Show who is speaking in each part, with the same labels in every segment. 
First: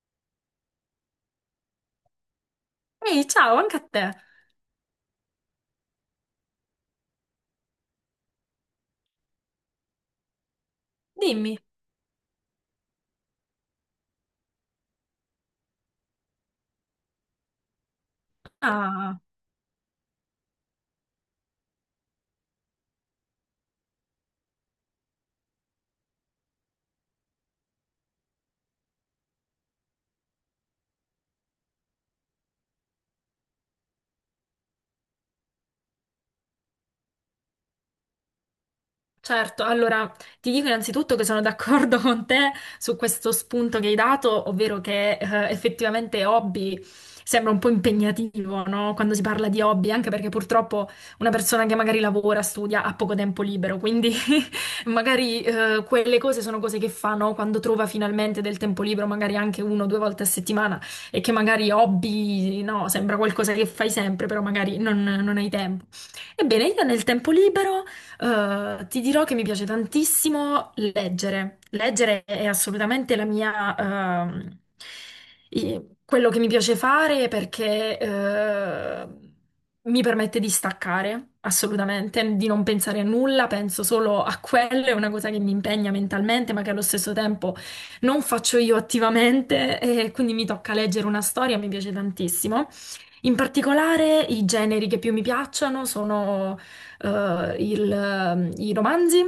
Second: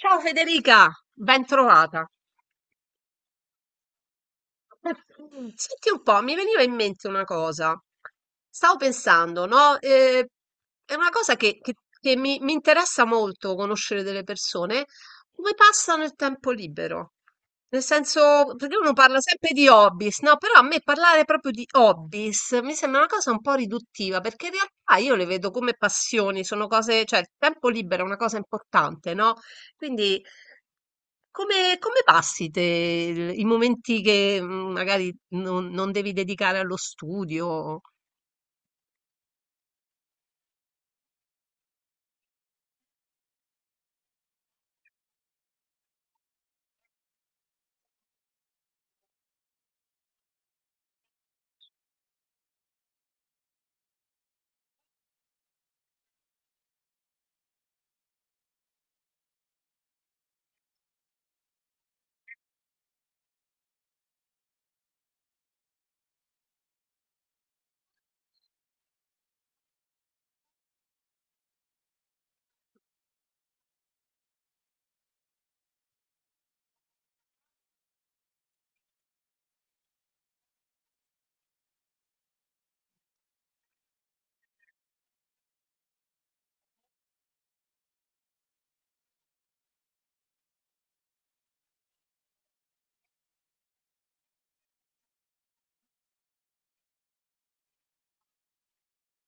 Speaker 1: Ciao Federica, ben trovata.
Speaker 2: Ehi, ciao, anche a te.
Speaker 1: Senti un po', mi veniva in mente una cosa. Stavo pensando, no? È una cosa
Speaker 2: Dimmi.
Speaker 1: che mi interessa molto conoscere delle persone, come passano il tempo libero. Nel senso, perché uno parla
Speaker 2: Ah,
Speaker 1: sempre di hobbies, no? Però a me parlare proprio di hobbies mi sembra una cosa un po' riduttiva, perché in realtà io le vedo come passioni, sono cose, cioè il tempo libero è una cosa importante, no? Quindi come passi te il i momenti che, magari non devi dedicare allo studio?
Speaker 2: certo, allora ti dico innanzitutto che sono d'accordo con te su questo spunto che hai dato, ovvero che effettivamente hobby sembra un po' impegnativo, no? Quando si parla di hobby, anche perché purtroppo una persona che magari lavora, studia, ha poco tempo libero, quindi magari quelle cose sono cose che fa, no? Quando trova finalmente del tempo libero, magari anche uno o due volte a settimana, e che magari hobby, no, sembra qualcosa che fai sempre, però magari non hai tempo. Ebbene, io nel tempo libero. Ti dirò che mi piace tantissimo leggere. Leggere è assolutamente la mia, quello che mi piace fare perché, mi permette di staccare, assolutamente, di non pensare a nulla, penso solo a quello, è una cosa che mi impegna mentalmente, ma che allo stesso tempo non faccio io attivamente, e quindi mi tocca leggere una storia, mi piace tantissimo. In particolare i generi che più mi piacciono sono i romanzi,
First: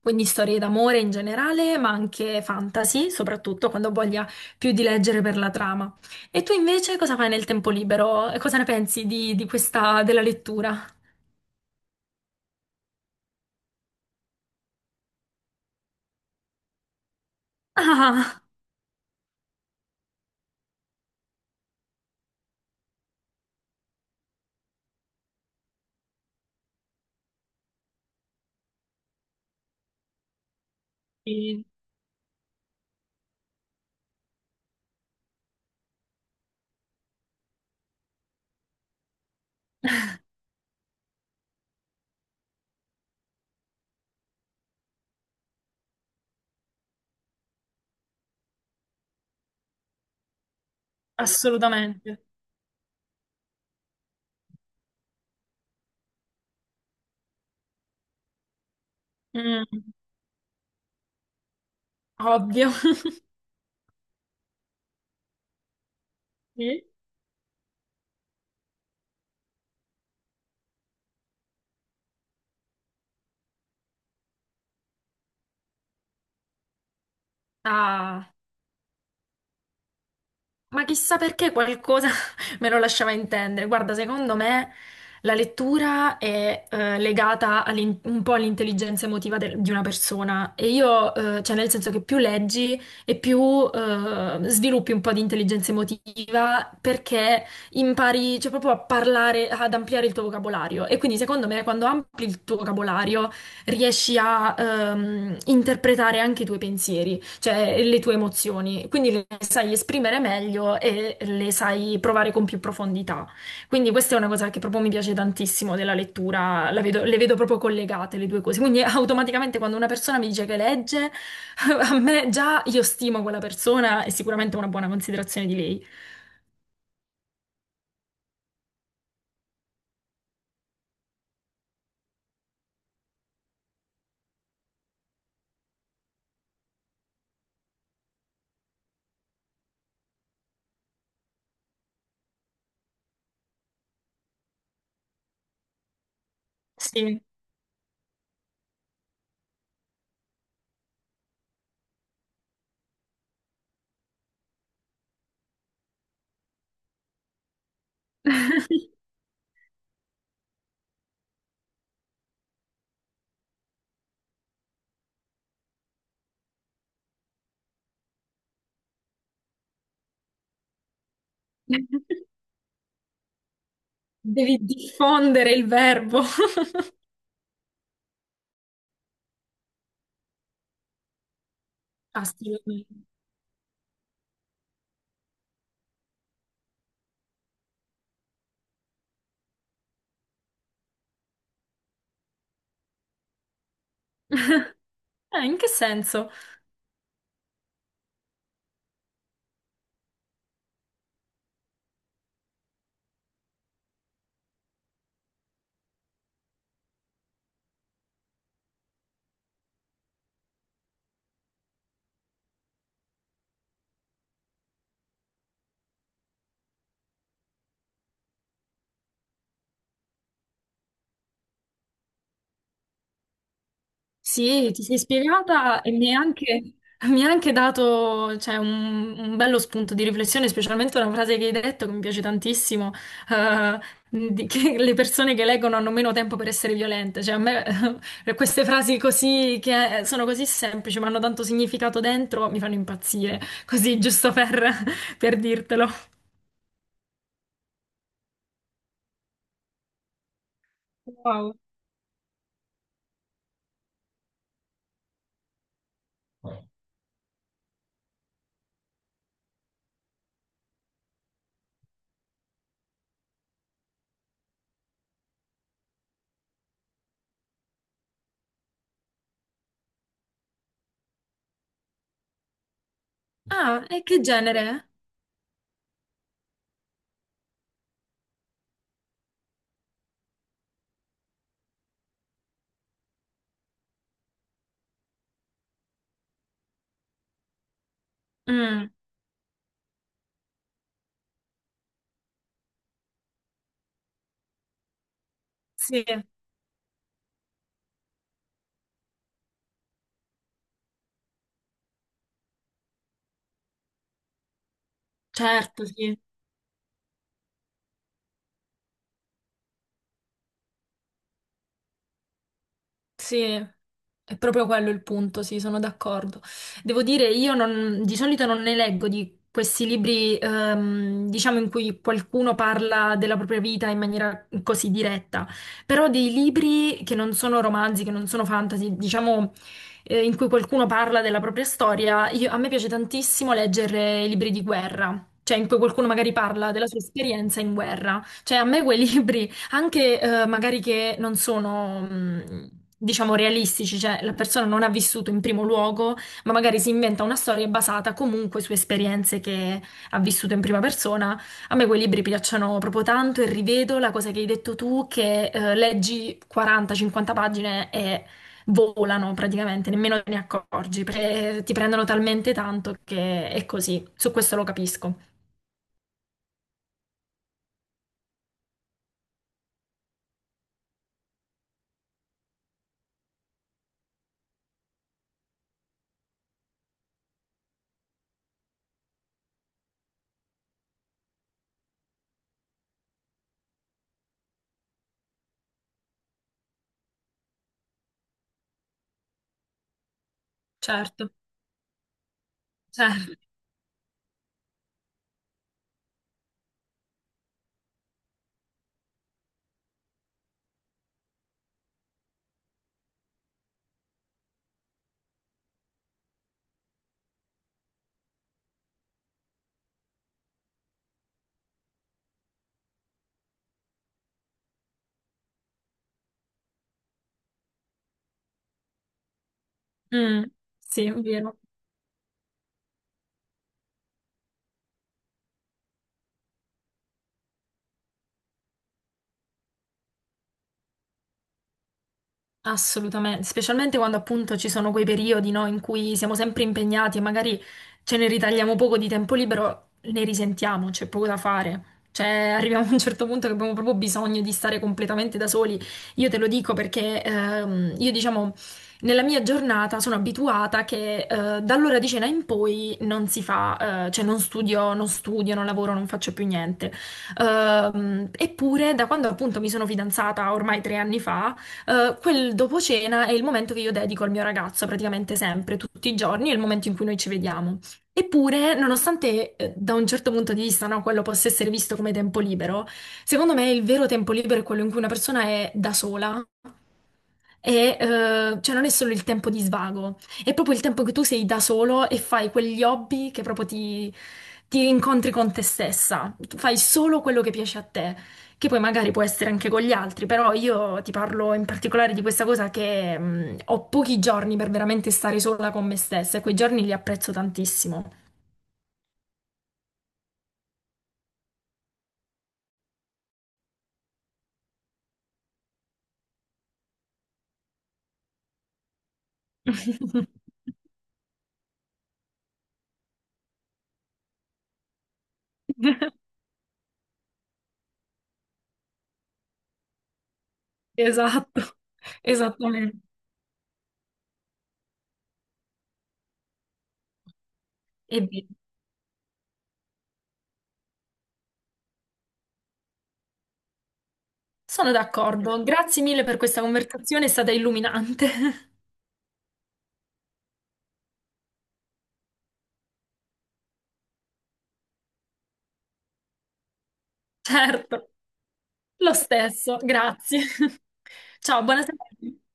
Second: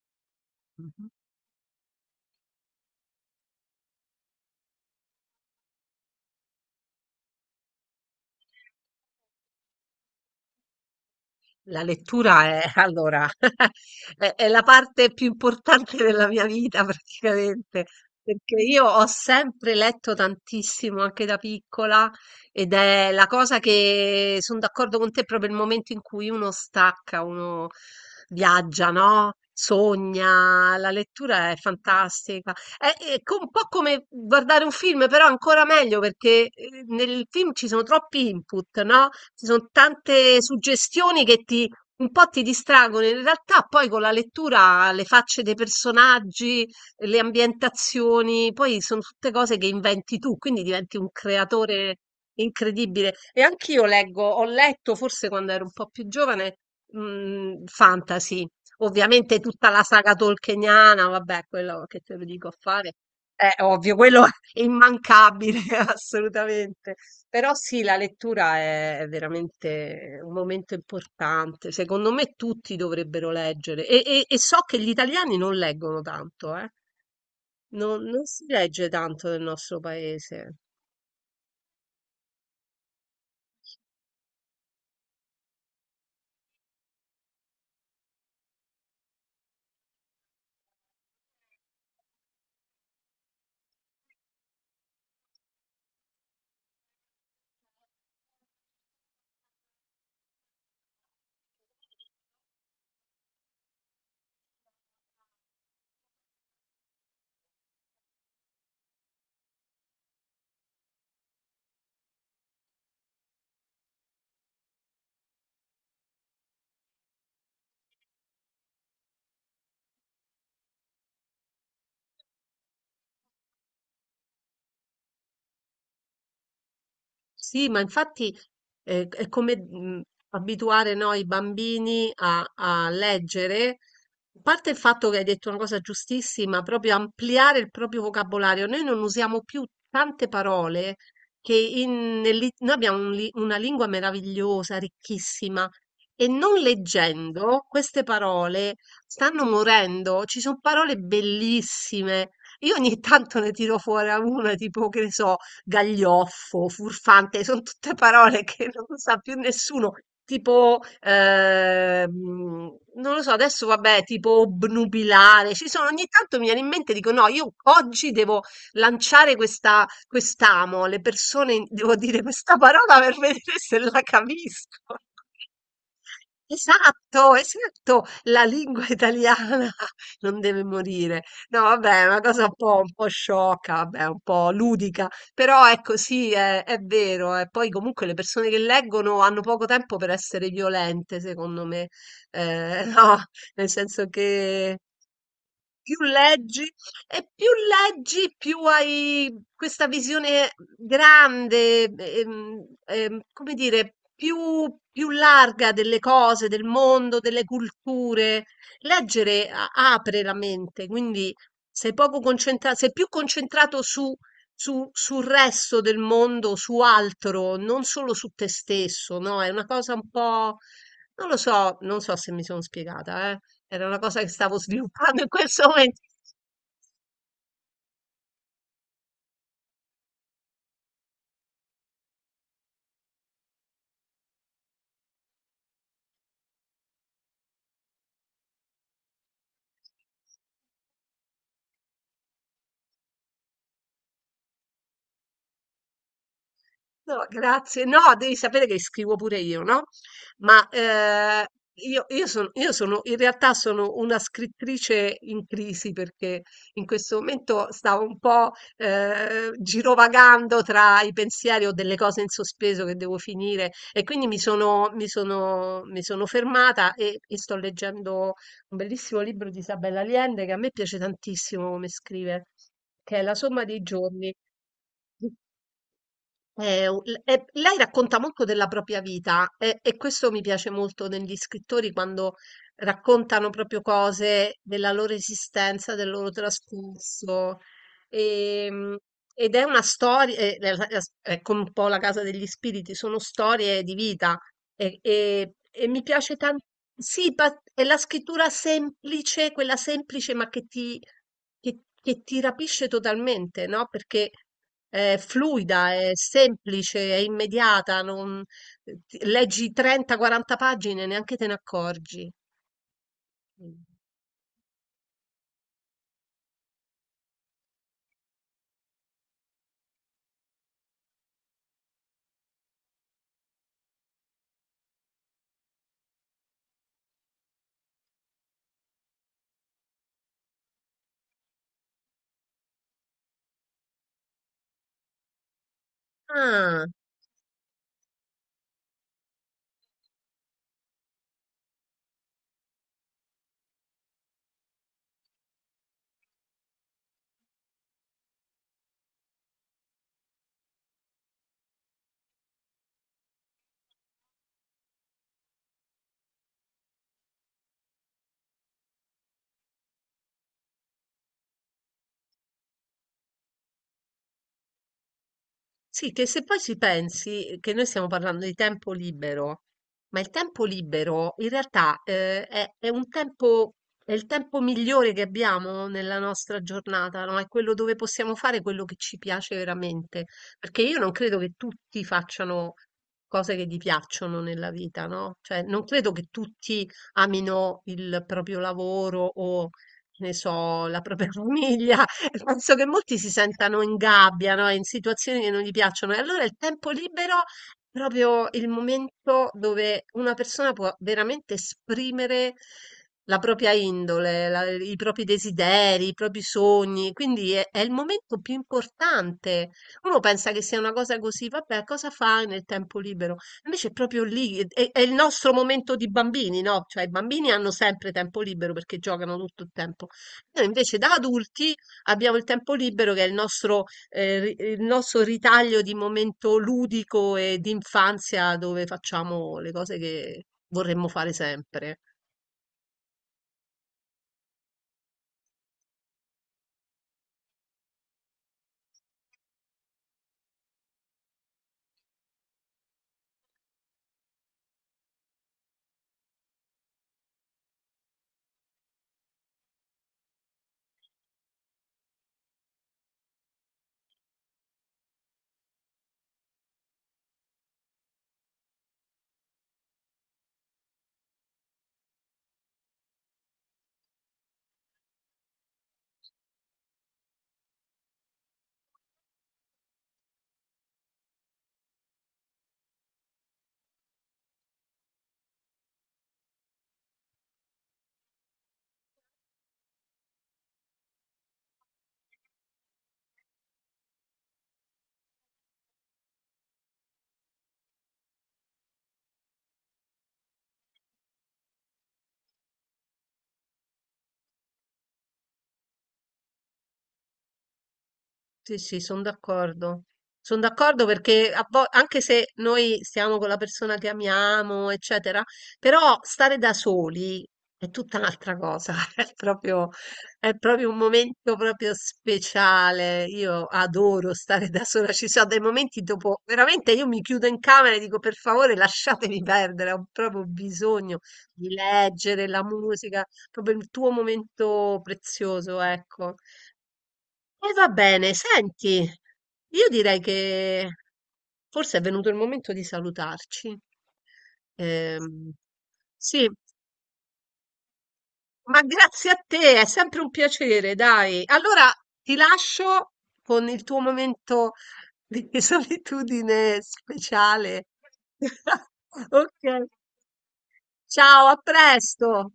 Speaker 2: quindi storie d'amore
Speaker 1: Mh-mh.
Speaker 2: in generale, ma anche fantasy, soprattutto quando ho voglia più di leggere per la trama. E tu invece cosa fai nel tempo libero? E cosa ne pensi di questa, della lettura?
Speaker 1: La lettura è allora, è la parte più importante della mia vita praticamente,
Speaker 2: Ah,
Speaker 1: perché io ho sempre letto tantissimo anche da piccola ed è la cosa che son d'accordo con te, proprio il momento in cui uno stacca, uno viaggia, no, sogna. La lettura è
Speaker 2: sì,
Speaker 1: fantastica. Un po' come guardare un film, però ancora meglio perché nel film ci sono troppi input, no? Ci sono tante suggestioni che ti un po' ti distraggono. In realtà poi con la lettura le facce dei personaggi, le ambientazioni, poi sono tutte cose che inventi tu, quindi diventi un creatore
Speaker 2: assolutamente.
Speaker 1: incredibile. E anch'io leggo, ho letto forse quando ero un po' più giovane, fantasy. Ovviamente tutta la
Speaker 2: Mm,
Speaker 1: saga tolkieniana, vabbè, quello che te lo dico a
Speaker 2: ovvio.
Speaker 1: fare, è ovvio, quello è immancabile,
Speaker 2: Sì?
Speaker 1: assolutamente. Però sì, la lettura è veramente un momento importante. Secondo me tutti dovrebbero leggere. E, e so che gli italiani non leggono tanto, eh. Non
Speaker 2: Ah.
Speaker 1: si legge tanto nel nostro paese.
Speaker 2: Ma chissà perché qualcosa me lo lasciava intendere. Guarda, secondo me la lettura è legata un po' all'intelligenza emotiva di una persona e io, cioè nel senso che più leggi e più sviluppi un po' di intelligenza emotiva perché impari, cioè, proprio a parlare, ad ampliare il tuo vocabolario. E quindi secondo me quando ampli il tuo vocabolario riesci a interpretare anche i tuoi pensieri, cioè le tue emozioni, quindi le sai esprimere meglio e le sai provare con più profondità. Quindi questa è una cosa che proprio mi piace tantissimo della lettura, le vedo proprio collegate le due cose. Quindi automaticamente quando una persona mi dice che legge, a me già io stimo quella persona e sicuramente ho una buona considerazione di lei.
Speaker 1: Sì, ma infatti è come abituare noi i bambini a, a leggere. A parte il fatto che hai detto una cosa giustissima, proprio ampliare il proprio vocabolario. Noi non usiamo più tante parole che noi abbiamo una lingua meravigliosa, ricchissima, e non
Speaker 2: Sì.
Speaker 1: leggendo queste parole stanno morendo. Ci sono parole bellissime. Io ogni tanto ne tiro fuori a una, tipo, che ne so, gaglioffo, furfante, sono tutte parole che non sa più nessuno. Tipo, non lo so, adesso vabbè, tipo obnubilare, ci sono, ogni tanto mi viene in mente, dico no, io oggi devo lanciare questa, quest'amo, alle persone devo dire questa parola per vedere se la
Speaker 2: Devi
Speaker 1: capisco.
Speaker 2: diffondere il verbo.
Speaker 1: Esatto, esatto, la lingua italiana non deve morire. No, vabbè, è una cosa un
Speaker 2: Assolutamente.
Speaker 1: po' sciocca, vabbè, un po' ludica, però ecco, sì, è vero. E poi comunque le persone che leggono hanno poco tempo per essere violente, secondo me. No, nel senso che
Speaker 2: In che
Speaker 1: più
Speaker 2: senso?
Speaker 1: leggi, e più leggi, più hai questa visione grande, come dire, più larga delle cose, del mondo, delle culture. Leggere apre la mente, quindi sei poco concentrato, sei più concentrato sul resto del mondo, su altro, non solo su te stesso, no? È una cosa un po', non lo so, non so se mi sono spiegata, eh. Era una cosa che stavo
Speaker 2: Sì, ti sei
Speaker 1: sviluppando in questo
Speaker 2: spiegata e
Speaker 1: momento.
Speaker 2: mi hai anche dato, cioè, un bello spunto di riflessione, specialmente una frase che hai detto che mi piace tantissimo, eh, che le persone che leggono hanno meno tempo per essere violente. Cioè, a me queste frasi così, che sono così semplici, ma hanno tanto significato dentro, mi fanno impazzire. Così, giusto per dirtelo.
Speaker 1: No, grazie. No, devi sapere che scrivo pure io, no? Ma
Speaker 2: Wow.
Speaker 1: io sono, in realtà sono una scrittrice in crisi perché in questo momento stavo un po' girovagando tra i pensieri o delle cose in sospeso che devo finire e quindi mi sono fermata e sto leggendo un bellissimo libro di Isabella Allende che a me piace tantissimo come scrive, che è La somma dei
Speaker 2: Ah, e che
Speaker 1: giorni.
Speaker 2: genere?
Speaker 1: E lei racconta molto della propria vita e questo mi piace molto negli scrittori quando raccontano proprio cose della loro esistenza, del loro trascorso.
Speaker 2: Mm,
Speaker 1: Ehm, ed è una storia, è come un po' la casa degli spiriti, sono storie di vita e, e mi
Speaker 2: sì,
Speaker 1: piace tanto. Sì, è la scrittura semplice, quella semplice ma che ti, che ti rapisce totalmente, no? Perché è
Speaker 2: certo,
Speaker 1: fluida, è
Speaker 2: sì.
Speaker 1: semplice, è immediata, leggi 30-40 pagine, e neanche te ne accorgi.
Speaker 2: Sì, è proprio quello il punto, sì, sono d'accordo. Devo dire, io non- di solito non ne leggo di questi libri, diciamo, in cui qualcuno parla della propria vita in maniera così diretta, però dei libri che non sono romanzi, che non sono fantasy, diciamo, in cui qualcuno parla della propria storia, a me piace tantissimo leggere i libri di guerra. Cioè, in cui qualcuno magari parla
Speaker 1: Ah.
Speaker 2: della sua esperienza in guerra. Cioè, a me quei libri anche magari che non sono, diciamo, realistici, cioè la persona non ha vissuto in primo luogo, ma magari si inventa una storia basata comunque su esperienze che ha vissuto in prima persona. A me quei libri piacciono proprio tanto e rivedo la cosa che hai detto tu, che leggi 40-50 pagine e volano praticamente, nemmeno te ne accorgi, ti prendono talmente tanto che è così. Su questo lo capisco.
Speaker 1: Sì, che se poi ci pensi che noi stiamo parlando di tempo libero, ma il tempo libero in realtà è un tempo, è il tempo migliore che abbiamo nella nostra giornata, no? È quello dove possiamo fare quello che ci piace veramente. Perché io non credo che tutti facciano cose che gli piacciono nella vita, no? Cioè, non credo che tutti amino il proprio lavoro o, che ne so, la propria
Speaker 2: Certo,
Speaker 1: famiglia. Penso che molti si
Speaker 2: certo.
Speaker 1: sentano in gabbia, no? In situazioni che non gli piacciono. E allora il tempo libero è proprio il momento dove una persona può veramente esprimere la propria indole, i propri desideri, i propri sogni. Quindi è il momento più importante. Uno pensa che sia una cosa così, vabbè, cosa fai nel tempo libero? Invece è proprio lì, è il nostro momento di bambini, no? Cioè i bambini hanno sempre tempo libero perché giocano tutto il tempo.
Speaker 2: Mm,
Speaker 1: Noi invece
Speaker 2: sì, è
Speaker 1: da
Speaker 2: vero.
Speaker 1: adulti abbiamo il tempo libero che è il nostro, il nostro ritaglio di momento ludico e di infanzia dove facciamo le cose che vorremmo fare sempre.
Speaker 2: Assolutamente, specialmente quando appunto ci sono quei periodi, no, in cui siamo sempre impegnati e magari ce ne ritagliamo poco di tempo libero, ne risentiamo, c'è poco da fare. Cioè, arriviamo a un certo punto che abbiamo proprio bisogno di stare completamente da soli. Io te lo dico perché io, diciamo, nella mia giornata sono abituata che dall'ora di cena in poi non si fa, cioè non studio, non lavoro, non faccio più niente. Eppure, da quando appunto mi sono fidanzata ormai 3 anni fa, quel dopo cena è il momento che io dedico al mio ragazzo praticamente sempre, tutti i giorni, è il momento in cui noi ci vediamo. Eppure, nonostante da un certo punto di vista, no, quello possa essere visto come tempo libero, secondo me il vero tempo libero è quello in cui una persona è da sola cioè non è solo il tempo di svago, è proprio il tempo che tu sei da solo e fai quegli hobby che proprio ti incontri con te stessa. Tu fai solo quello che piace a te, che poi magari può essere anche con gli altri, però io ti parlo in particolare di questa cosa che ho pochi giorni per veramente stare sola con me stessa e quei giorni li apprezzo tantissimo.
Speaker 1: Sì, sì, sono d'accordo. Sono d'accordo perché anche se noi stiamo con la persona che amiamo, eccetera, però stare da soli è tutta un'altra cosa. È proprio, è proprio un momento proprio speciale. Io adoro stare da sola. Ci sono dei momenti dopo, veramente io mi chiudo in camera e dico per favore lasciatemi perdere, ho proprio bisogno
Speaker 2: Esatto,
Speaker 1: di leggere la
Speaker 2: esattamente.
Speaker 1: musica, proprio il tuo momento prezioso, ecco. E va
Speaker 2: E
Speaker 1: bene,
Speaker 2: via.
Speaker 1: senti, io direi che forse è venuto il momento di salutarci.
Speaker 2: Sono
Speaker 1: Ehm,
Speaker 2: d'accordo. Grazie mille per
Speaker 1: sì,
Speaker 2: questa conversazione, è stata illuminante.
Speaker 1: ma grazie a te, è sempre un piacere, dai. Allora ti lascio con il tuo momento di solitudine speciale.
Speaker 2: Certo, lo
Speaker 1: Ok,
Speaker 2: stesso, grazie.
Speaker 1: ciao, a
Speaker 2: Ciao, buona serata.
Speaker 1: presto.